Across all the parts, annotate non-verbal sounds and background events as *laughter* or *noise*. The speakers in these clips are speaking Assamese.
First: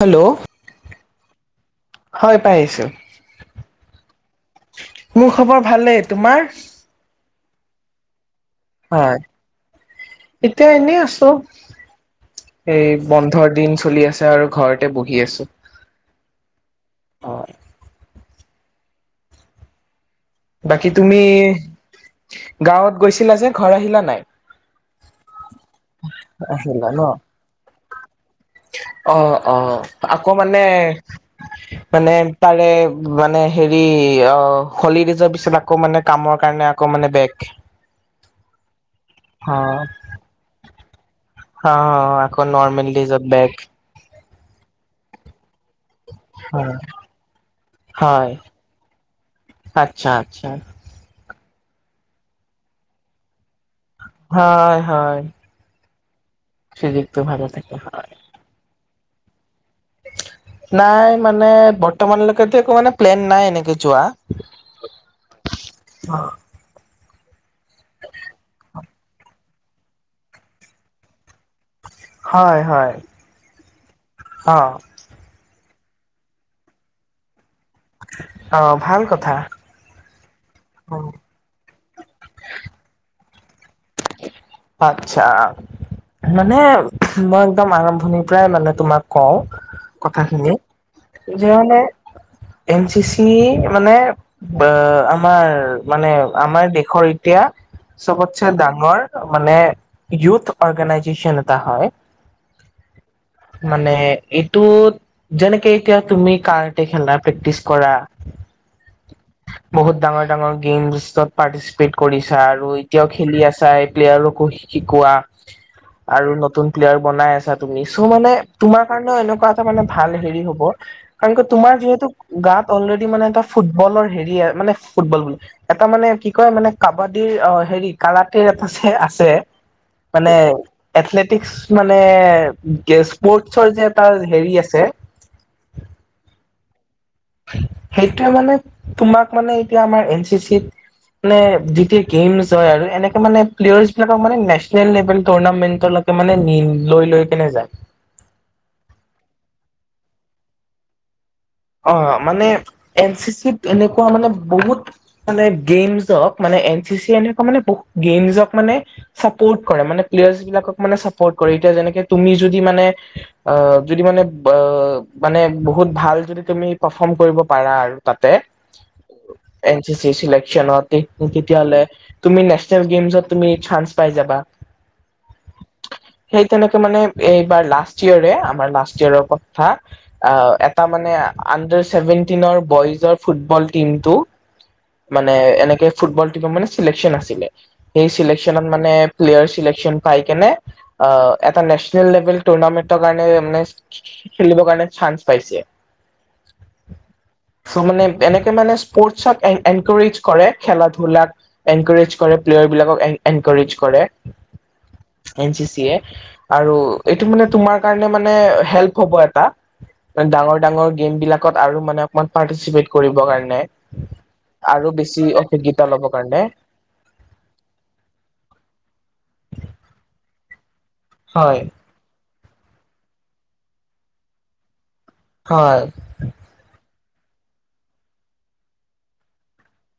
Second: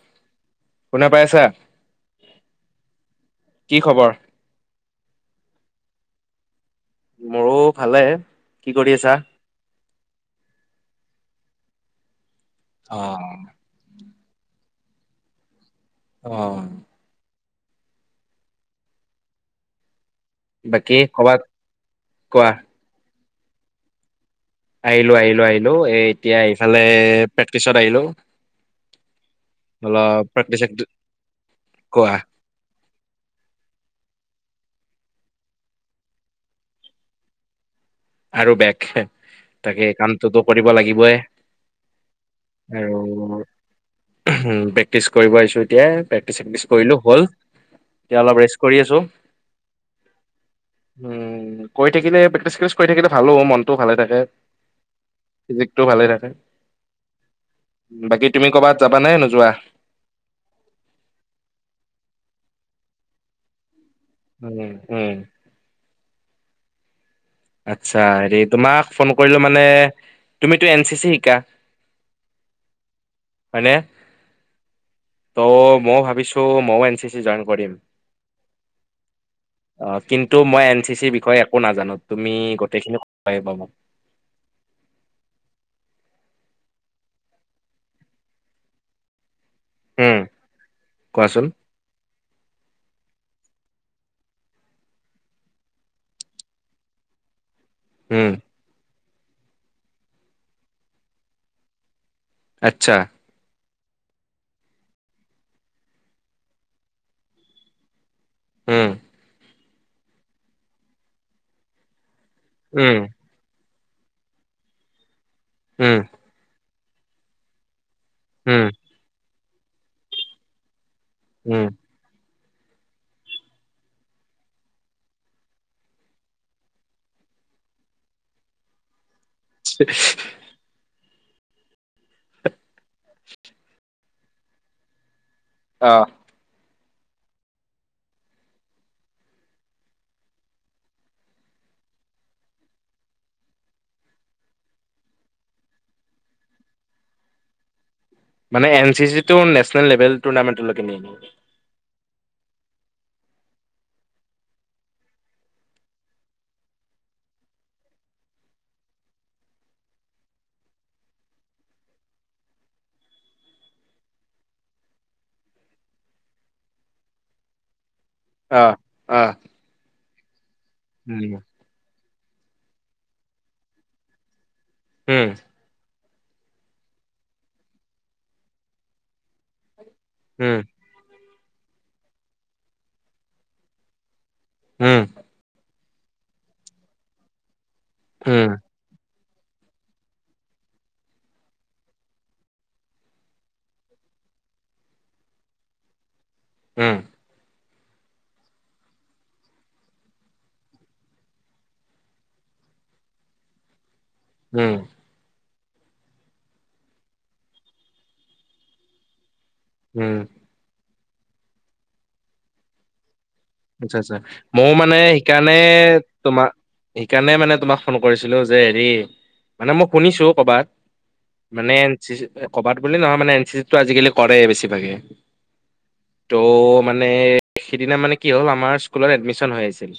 হেল্ল', শুনা পাইছা হয় পাই আছোঁ। কি খবৰ? মোৰ খবৰ ভালে, তোমাৰ? মোৰো ভালে। কি কৰি আছা? হয়। এতিয়া এনে আছোঁ। এ অ বন্ধৰ দিন চলি আছে আৰু ঘৰতে বহি আছোঁ। অ'। বাকী তুমি কোৱা গাওঁত গৈছিলা যে, ঘৰ আহিলা নাই? আহিলোঁ, আহিলোঁ, আহিলোঁ। এ এতিয়া এইফালে আহিলা ন প্ৰেক্টিচত আহিলোঁ। অ' অ'। আকৌ মানে মানে কোৱা তাৰে মানে হেৰি অ' হলিডেজ পিছত আকৌ মানে কামৰ কাৰণে আকৌ মানে বেগ। আৰু বেক। তাকে কামটোতো কৰিব লাগিবই। অহ' আকৌ নৰ্মেল ডিজত বেগ। উম, বেগ ক্টিচ কৰিব আহিছোঁ এতিয়া, প্ৰেক্টিচ চেক্টিচ হয় কৰিলোঁ হ'ল, এতিয়া হয় অলপ ৰেষ্ট কৰি আছোঁ। আচ্ছা, আচ্ছা। উম, কৰি থাকিলে প্ৰেক্টিচছ *unintelligible* কৰি থাকিলে ভালোঁ হ'ব মনটো ভালে থাক হয়, হয়। ফিজিকটো ভালে থাকে। ফিজিকটো ভালে থাকে হয়। বাকী তুমি ক'বাত যাবানে, নোযোৱা? নাই মানে বৰ্তমানলৈকে টো একো মানে প্লেন নাই এনেকে যোৱা। উম, উম। অ' আচ্ছা, হেৰি তোমাক ফোন কৰিলোঁ মানে তুমিতো এন চি চি শিকা। হয়, হয়, হয়নে অ' ত মও ভাবিছোঁ ময়ো এন চি চি জইন কৰিম। অ ভাল কথা। অ' কিন্তু মই এন চি চিৰ বিষয়ে একো নাজানোঁ। তুমি গোটেইখিনি ক'ব লাগিব মোক আতচ্ছা। মানে মই একদম আৰম্ভণিৰ পৰাই মানে তোমাক কওঁ উম কথাখিনি কোৱাচোন যে মানে এন চি চি মানে বা আমাৰ মানে আমাৰ দেশৰ এতিয়া উম চবতছে ডাঙৰ মানে ইউথ অৰ্গেনাইজেশ্যচন এটা হয়। আচ্ছা। মানে এইটোত যেনেকে এতিয়া তুমি কাৰতে খেলা, প্ৰেক্টিচ কৰা উম। বহুত ডাঙৰ ডাঙৰ গেমছত পাৰ্টিচিপেট কৰিছা আৰু উম এতিয়াও খেলি আছা। প্লেলেয়াৰকো শিকোৱা। উম। আৰু নতুন প্লেয়াৰ বনাই আছা তুমি চ' মানে উম তোমাক কাৰণ এনেকুৱা এটা মানে ভাল হেৰি হ'ব কাৰণ উম তোমাৰ যিহেতু গাত অলৰেডি মানে এটা ফুটবলৰ হেৰি মানে ফুটবল বোলে এটা মানে কি কয় মানে কাবাডীৰ অ' হেৰি কাৰাটেৰ আছে, আছে মানে এথলেটিকস মানে স্পৰ্টছৰ যে এটা হেৰি আছে। অ সেইটোৱে মানে তোমাক মানে এতিয়া আমাৰ এন চি চিত মানে যেতিয়া গেমছ হয় আৰু এনেকে মানে প্লেয়াৰ্চ বিলাকক মানে নেচনেল লেভেল টুৰ্ণামেন্টৰ লগত মানে নি লৈ লৈ কেনে যায়। মানে এন চি চি টো নেনেল লেভেল টুৰ্নামেণ্টলৈকে নিয়ে অ মানে এন চি চি ত এনেকুৱা মানে বহুত মানে গেমছক মানে এন চি এনেকুৱা মানে বহুত গেমজক মানে চাপ'ৰ্ট কৰে মানে প্লেয়াৰ্চ বিলাকক মানে চাপ'ৰ্ট কৰে এতিয়া যেনেকে তুমি যদি মানে অ যদি মানে অ মানে বহুত ভাল যদি তুমি প্ৰফম কৰিব পাৰা আৰু তাতে অ অ এন চি চি চিলেকচনত তেত উম তেতিয়াহলে তুমি নেশচনেল গেমছত তুমি চান্স পাই যাবা। উম সেই তেনেকে মানে এইবাৰ লাষ্ট ইয়েৰে আমাৰ লাষ্ট ইয়েৰৰ কথা। আ উম এটা মানে আণ্ডাৰ ছেভেনটিনৰ বইজৰ ফুটবল টিমটো উম মানে এনেকে ফুটবল টিমক মানে চিলেকচন আছিলে সেই উম চিলেকচনত মানে প্লেয়াৰ চিলেকচন পাই কেনে অ এটা নেশচনেল লেভেল টুৰ্ণামেন্টৰ কাৰণে মানে খেলিবৰ কাৰণে চান্স পাইছে। উম চ' মানে এনেকে মানে স্পৰ্টচক এন এনকৌৰিজ কৰে খেলা ধূলাক এনকৌৰেজ কৰে প্লেয়াৰ বিলাকক এন এনকৌৰেজ কৰে। উম। এন চি চি এ আৰু এইটো মানে তোমাৰ কাৰণে মানে হেল্প হ'ব এটা। উম মানে ডাঙৰ ডাঙৰ গেম বিলাকত আৰু মানে অকমান পাৰ্টিচিপেট কৰিবৰ কাৰণে। আচ্ছা আচ্ছা, মও আৰু মানে বেছি সেইকাৰণে অভিজ্ঞতা ল'ব কাৰণে তোমা সেইকাৰণে মানে তোমাক ফোন কৰিছিলো যে হেৰি, মানে মই শুনিছো কবাত। হয় মানে এন চি চি কবাত বুলি নহয় মানে এন চি চিটো আজিকালি কৰেই বেছিভাগে। হয়। ত' মানে সিদিনা মানে কি হ'ল আমাৰ স্কুলত এডমিশন হৈ আছিল।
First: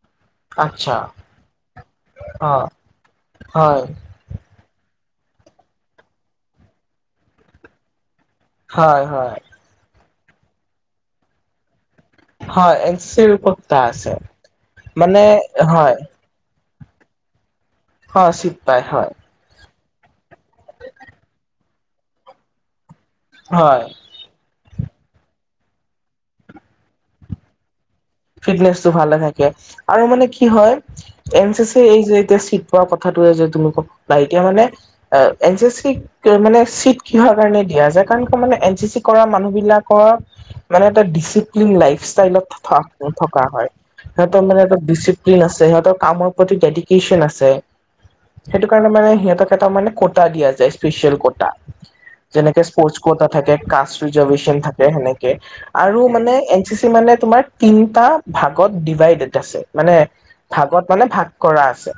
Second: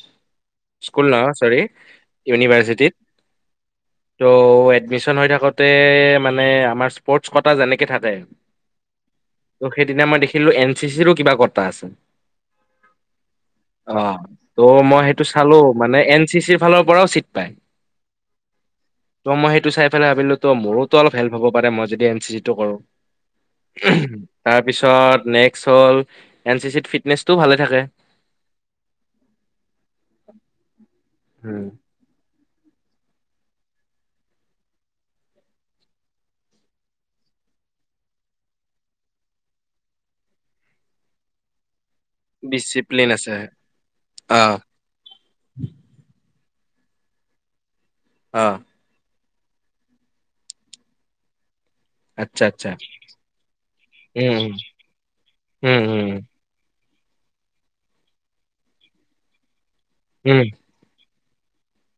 আচ্ছা স্কুল নহয় চৰি অ ইউনিভাৰ্চিটিত হয় ত' এডমিশন হৈ থাকোতে মানে আমাৰ স্পৰ্টচ কটা যেনেকে থাকে। হয় হয়। ত' সেইদিনা মই দেখিলো এন চি চিৰো কিবা কটা আছে। হয় এন চি উপ অঁ ত' মই সেইটো চালো হয় মানে এন চি চিৰ ফালৰ পৰাও চিট পায়। হয় চিত পাই হয়। ত' মই সেইটো চাই ভাবিলো ত মোৰো ত অলপ হেল্প হ'ব পাৰে মই যদি এন চি চিটো কৰোঁ। হয় তাৰপিছত নেক্সট হ'ল এন চি চিত ফিটনেচটোও ভালে থাকে। ফিটনেচটো ভালে থাকে, আৰু মানে কি হয় এন চি চি এই যে এতিয়া চিত পোৱা কথাটোৱে যে তুমি ক, বা এতিয়া মানে এ এন চি চি মানে চিট কিহৰ কাৰণে দিয়া যায়, কাৰণ কি মানে এন চি চি কৰা মানুহ বিলাকৰ মানে এটা ডিচিপ্লিন লাইফ ষ্টাইলত থ ডিচিপ্লিন আছে থকা হয়, সিহতৰ অ', মানে এটা ডিচিপ্লিন আছে সিহঁতৰ কামৰ প্ৰতি ডেডিকেশ্যন আছে, অ', সেইটো কাৰণে মানে সিহঁতক এটা মানে কটা দিয়া যায় স্পেচিয়েল কটা। আচ্ছা যেনেকে আচ্ছা স্পৰ্ট কটা থাকে, কাষ্ট উম, ৰিজাৰভেশচন থাকে সেনেকে, উম, আৰু উম, মানে এন চি চি মানে তোমাৰ তিনটা ভাগত ডিভাইডেড আছে, মানে উম। আগত মানে ভাগ কৰা আছে,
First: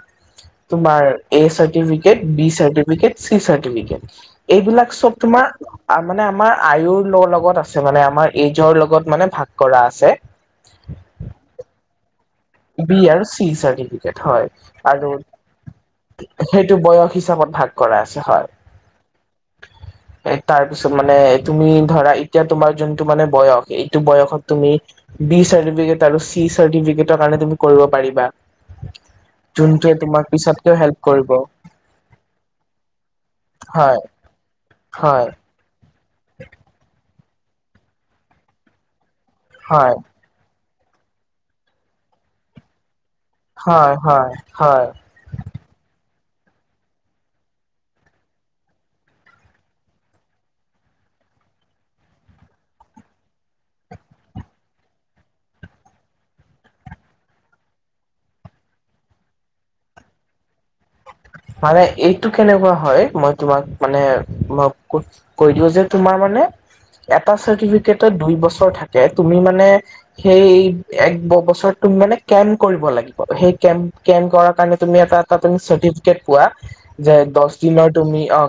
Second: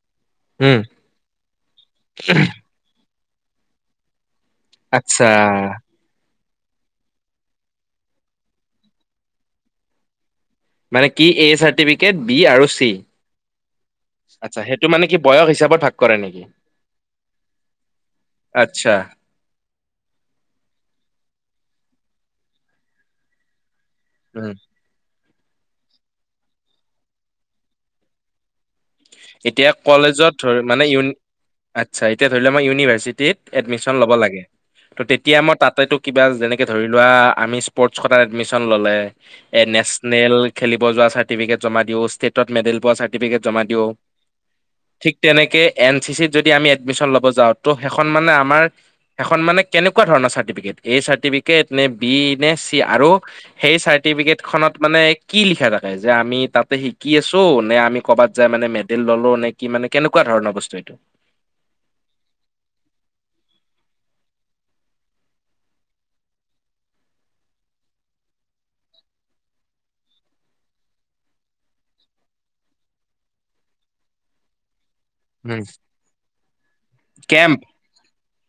উম, তোমাৰ A certificate, B certificate C certificate, এইবিলাক চ'ব আচ্ছা তোমাৰ মানে আমাৰ আয়ুৰ লগ লগত আছে, মানে আমাৰ এইজৰ লগত মানে ভাগ কৰা আছে। মানে কি এ চাৰ্টিফি কেট, বি আৰু চি, বি আৰু চি চাৰ্টিফিকেট হয় আচ্ছা সেইটো মানে আৰু কি বয়স হিচাপত ভাগ কৰে নেকি? সেইটো বয়স হিচাপত ভাগ কৰা আছে হয়। আচ্ছা। এ তাৰপিছত মানে তুমি ধৰা এতিয়া তোমাৰ যোনটো মানে বয়স, এই টো বয়ত উম, তুমি বি চাৰ্টিফিকেট আৰু চি চাৰ্টিফিকেটৰ কাৰণে তুমি কৰিব পাৰিবা। এতিয়া যোনটোৱে তোমাক কলেজত ধৰ পিছতকেও মানে হেল্প ইউ কৰিব আচ্ছা এতিয়া ধৰিলোৱা মই ইউনিভাৰ্চিটিত এডমিশ্যন হয় লবা লাগে, ত হয় তেতিয়া মই তাতেটোৰ কিবা যেনেকে ধৰি লোৱা আমি স্প'ৰ্টচ কোটাত এডমিশ্যন ল'লে, এ হয় নেচনেল খেলিব যোৱা চাৰ্টিফিকেট জমা দিওঁ, ষ্টেটত মেডেল পোৱা চাৰ্ট হয়, হয়, হয়। ঠিক তেনেকে এন চি চিত যদি আমি এডমিশ্যন ল'ব যাওঁ, ত সেইখন মানে আমাৰ এখন মানে কেনেকুৱা ধৰণৰ চাৰ্টিফিকেট? এ চাৰ্টিফিকেট নে বি নে চি? আৰু সেই চাৰ্টিফিকেট খনত মানে কি লিখা থাকে যে আমি তাতে শিকি আছোঁ নে আমি ক'ৰবাত যায় মানে মেড ডেল ললোঁ, নে কি মানে কেনেকুৱা ধৰণৰ বস্তু এইটো? মানে এইটো কেনেকুৱা হয়, মই তোমাক মানে ম ক'ত কৈ দিওঁ যে তোমাৰ মানে, এটা চাৰ্টিফিকেটত দুই বছৰ থাকে তুমি মানে, সেই এক বছৰত তুমি মানে কেম্প কৰিব লাগিব। সেই কেম্প-কেম্প কৰাৰ কাৰণে তুমি এটা *unintelligible* তুমি উম, চাৰ্টিফিকেট পোৱা, যে কেম্প দহ দিনৰ তুমি অ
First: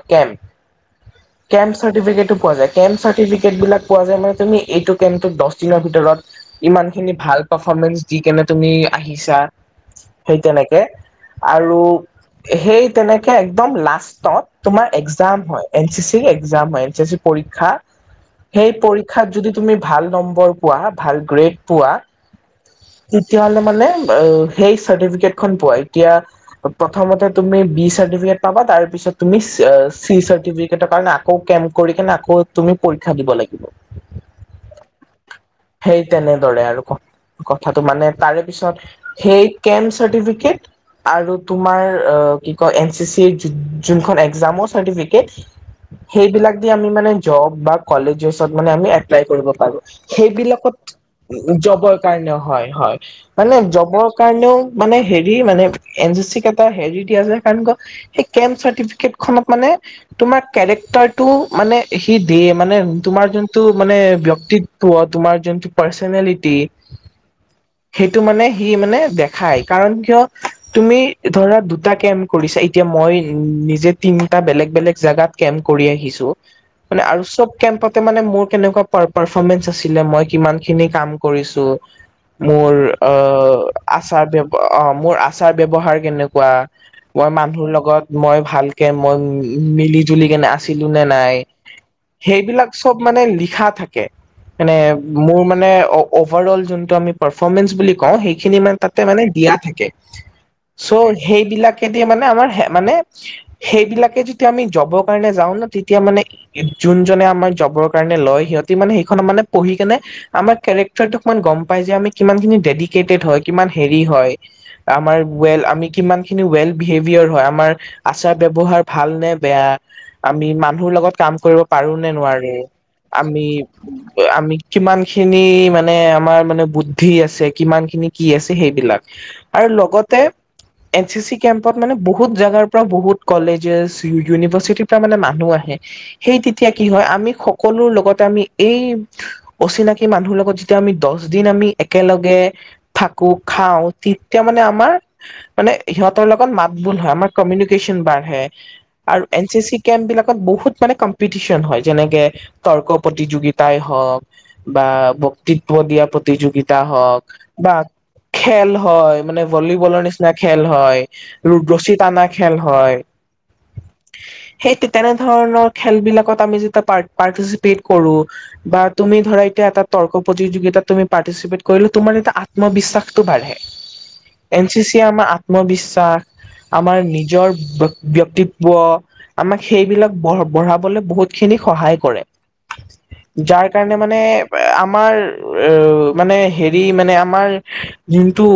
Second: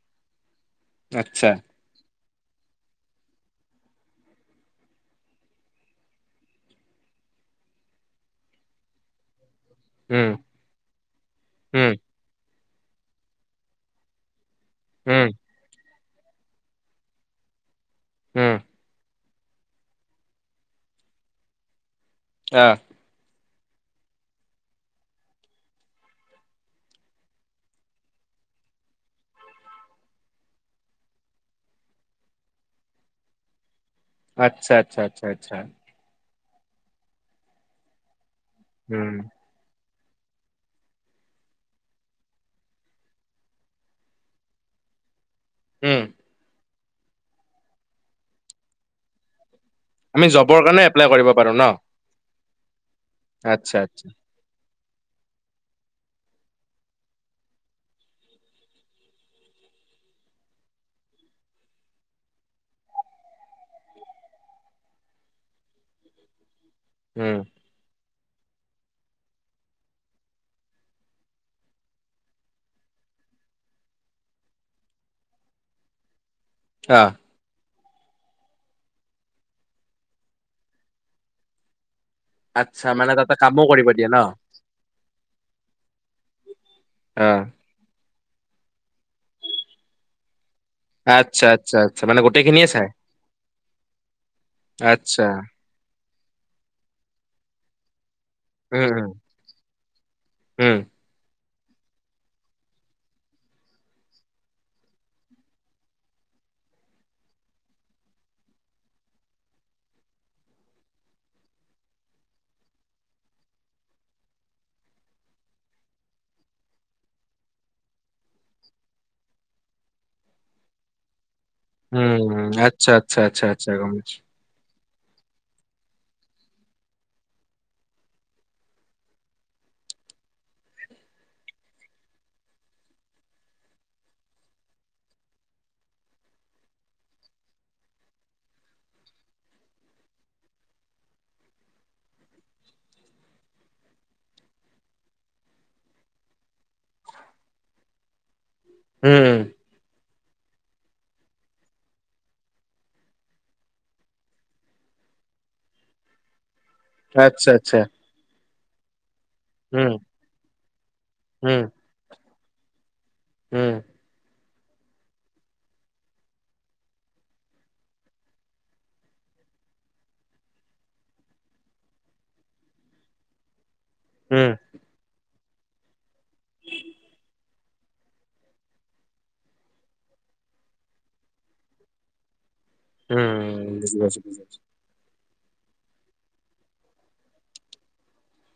আচ্ছা কেম্প। কেম্প চাটিফিকেটো পোৱা যায়, কেম্প চাৰ্টিফিকেট বিলাক পোৱা যায় মানে তুমি এইটো কেম্পটো দহ দিনৰ ভিতৰত ইমান খিনি ভাল পাৰফৰ্মেন্ঞ্চ দি কেনে তুমি আহিছা! উম সেই তেনেকে, আৰু উম সেই তেনেকে একদম লাষ্টত তোমাৰ উম এক্সাম হয়, এন চি চি এক্সাম হয় এন চি চি পৰীক্ষা, উম সেই *unintelligible* *unintelligible* যদি ভাল নম্বৰ পোৱা, ভাল গ্ৰেড পোৱা, অহ' তেতিয়া হ'লে মানে সেই চাৰ্টিফিকেট খন পোৱা। এতিয়া *unintelligible* তুমি বি চাৰ্টিফিকেট পাবা, তাৰপিছত তুমি চি চাৰ্টিফিকেৰ কাৰণে *unintelligible* কেম্প কৰি কিনে, আকৌ তুমি পৰীক্ষা দিব লাগিব। আচ্ছা, আচ্ছা, আচ্ছা, আচ্ছা। সেই তেনেদৰে আৰু ক্ কথাটো মানে তাৰে পিছত, উম সেই কেম্প চাৰ্টিফিকেট আৰু তোমাৰ কি কয়, এন চি চিৰ যো যোনখন এক্সামৰ চাৰ্টিফিকেট, উম সেইবিলাক দি আমি মানে জব বা কলেজেছত মানে আমি এপ্লাই কৰিব পাৰোঁ। আমি জবৰ সেইবিলাকত কাৰণে এপ্লাই কৰিব পাৰো ন *unintelligible* কাৰণেও হয়, হয়। মানে আচ্ছা জবৰ আচ্ছা কাৰণেও মানে হেৰি মানে এন চি চি *unintelligible* হেৰি দিয়ে যে, *unintelligible* সেই কেম্প চাৰ্টিফিকেট খনত মানে, তোমাৰ কেৰেক্টাৰটো মানে সি দিয়ে, মানে তোমাৰ যোনটো মানে ব্যক্তি *unintelligible* তোমাৰ যোনটো পৰ্চনেলিটি, উম। সেইটো মানে সি মানে দেখায়, কাৰণ কিয়, তুমি ধৰা দুটা কেম্প কৰিছা। এতিয়া মই নিজে তিনিটা বেলেগ বেলেগ জেগাত কেম্প কৰি আহিছোঁ, অ মানে আৰু চ'ব কেম্পতে মানে মোৰ কেনেকুৱা পাৰ পাৰফমেঞ্চ আছিলে, মই কিমান খিনি কাম কৰিছোঁ মোৰ, আচ্ছা মানে তাতে কামো কৰিব অ' দিয়ে ন আচাৰ *unintelligible* অ' মোৰ আচাৰ ব্যৱহাৰ *unintelligible* অ মই মানুহৰ লগত মই ভালকে মই উম, মিলি-জুলি কেনে *unintelligible* ছিলো নে নাই, আচ্ছা আচ্ছা আচ্ছা *unintelligible* সেইবিলাক চাই চব মানে লিখা থাকে। মানে আচ্ছা মোৰ মানে *unintelligible* অভাৰঅল যোনটো আমি পাৰফৰ্মেঞ্চ বুলি কওঁ, সেইখিনি *unintelligible* তাতে উম মানে দিয়া থাকে। উম চ' সেইবিলাকেদি মানে আমাৰ *unintelligible* মানে, সেইবিলাকে যেতিয়া আমি জবৰ কাৰণে যাওঁ ন, তেতিয়া মানে যোনজনে আমাক জবৰ কাৰণে লয়, সিহঁতি মানে সেইখনত মানে পঢ়ি কেনে, আমাৰ কেৰেক্টাৰটো অকমান গম পাই যাই, আমি কিমান খিনি ডেডিকেটেড হয়, কিমান হেৰি হয়! আমাৰ ৱেল, আমি কিমান খিনি ৱেল বিহেভিয়েৰ হয়, আমাৰ আচাৰ ব্যৱহাৰ ভাল নে বেয়া, আমি মানুহৰ লগত কাম কৰিব পাৰো নে উম উম নোৱাৰো আচ্ছা আচ্ছা আমি, আচ্ছা আচ্ছা গম পাইছো *unintelligible* আমি কিমান খিনি মানে আমাৰ মানে বুদ্ধি আছে, কিমান খিনি কি আছে সেইবিলাক। আৰু লগতে এন চি চি কেম্পত মানে বহুত জাগাৰ পৰা বহুত কলেজেছ, ইউ ইউনিভাৰ্চিটিৰ পৰা মানে মানুহ আহে। সেই তেতিয়া কি হয়, আমি সকলোৰ লগতে আমি এই অচিনাকি মানুহৰ লগত যেতিয়া আমি, দচ দিন আমি একেলগে, থাকো, খাওঁ তেতিয়া মানে আমাৰ মানে সিহঁতৰ লগত মাত বোল হয়, আমাৰ কমিউনিকেশ্যন বাঢ়ে। আৰু উম এন চি চি কেম্পবিলাকত বহুত মানে কম পিটিচন হয়। যেনেকে তৰ্ক প্ৰতিযোগিতাই হওঁক, বা বক্তিত্ব দিয়া প্ৰত তিযোগিতা হওঁক, আচ্ছা বা আচ্ছা খেল হয় মানে ভ উম বলৰ নিচিনা খেল হয়, ৰো ৰছী টানা খেল হয় ওম। সেই তেনেধৰণৰ খেলবিলাকত আমি যেতিয়া পাৰত পাৰতিসিপেট কৰো বা তুমি ধৰা এতিয়া এটা তৰ্ক প্ৰতিযোগিতাত তুমি পাৰ্টিচিপেট কৰিলে, তোমাৰ এটা আত্মবিশ্বাসটো বাঢ়ে। উ। *unintelligible* আমা আত্মবিশ্বাস, আমাৰ নিজৰ ব্যক্তিব্য আমাক সেইবিলাক বঢ বঢ়াবলে বহুতখিনি সহায় কৰে। উম যাৰ কাৰণে বুজি মানে পাইছো বুজি আমাৰ এ মানে হেৰি মানে আমাৰ যোনটো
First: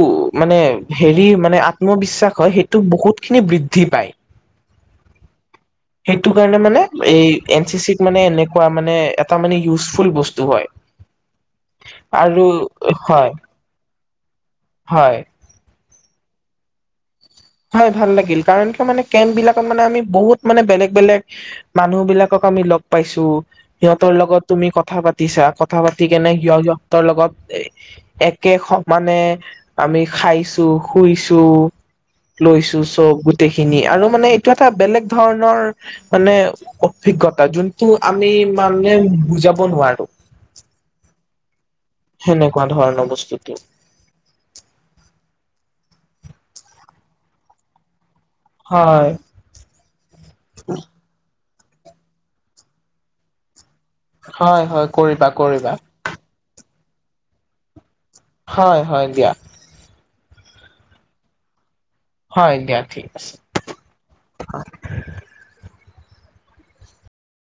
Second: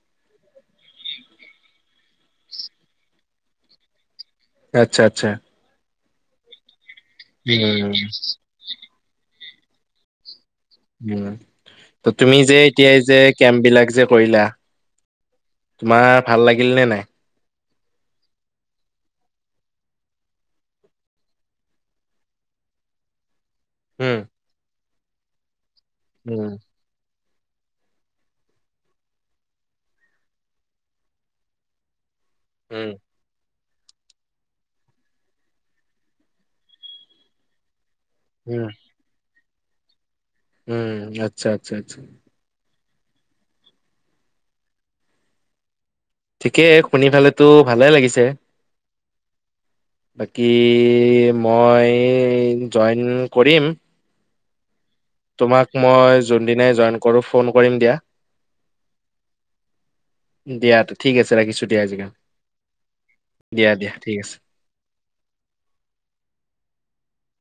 মানে হেৰি মানে আত্মবিশ্বাস হয় সেইটো বহুতখিনি বৃদ্ধি পায়। আত্চ্ছা আত্চ্ছা। সেইটো কাৰণে মানে এই এন চি উম চিত মানে এনেকুৱা মানে এটা মানে ইউজফুল বস্তু হয়। উম ত তুমি আৰু যে এতিয়া এই যে হয় কেম্পবিলাক যে কৰিলা হয় তোমাৰ ভাল লাগিল নে নাই? হয় ভাল লাগিল। কাৰণ কিয় মানে কেম্পবিলাকত মানে আমি বহুত মানে বেলেগ, বেলেগ মানুহবিলাকক আমি লগ পাইছো। সিহঁতৰ উম, লগত তুমি কথা পাতিছা, কথা পাতি কেনে উম, সিয় সিহ তৰ লগত একে সমানে আমি খাইছো, শুইছো। লৈছো উম, চব, গোট টেইখিনি, আৰু মানে এইটো এটা বেলেগ ধৰণৰ মানে অভিজ্ঞতা যোন টো আমি উম, মানে বুজাব নোৱাৰো। উম আচ্ছা, আচ্ছা, আচ্ছা। সেনেকুৱা ধৰণৰ বস্তুটো। ঠিকেই, শুনি ফালেতো ভালে লাগিছে। হয়। বাকী মই জইন কৰিম। হয় হয়। কৰিবা তোমাক কৰিবা মই যোনদিনে জইন কৰো ফোন কৰিম দিয়া। হয় হয় দিয়া। দিয়া ঠিক আছে ৰাখিছো দিয়া আজিকাণ হয় দিয়া ঠিক আছে। আছে।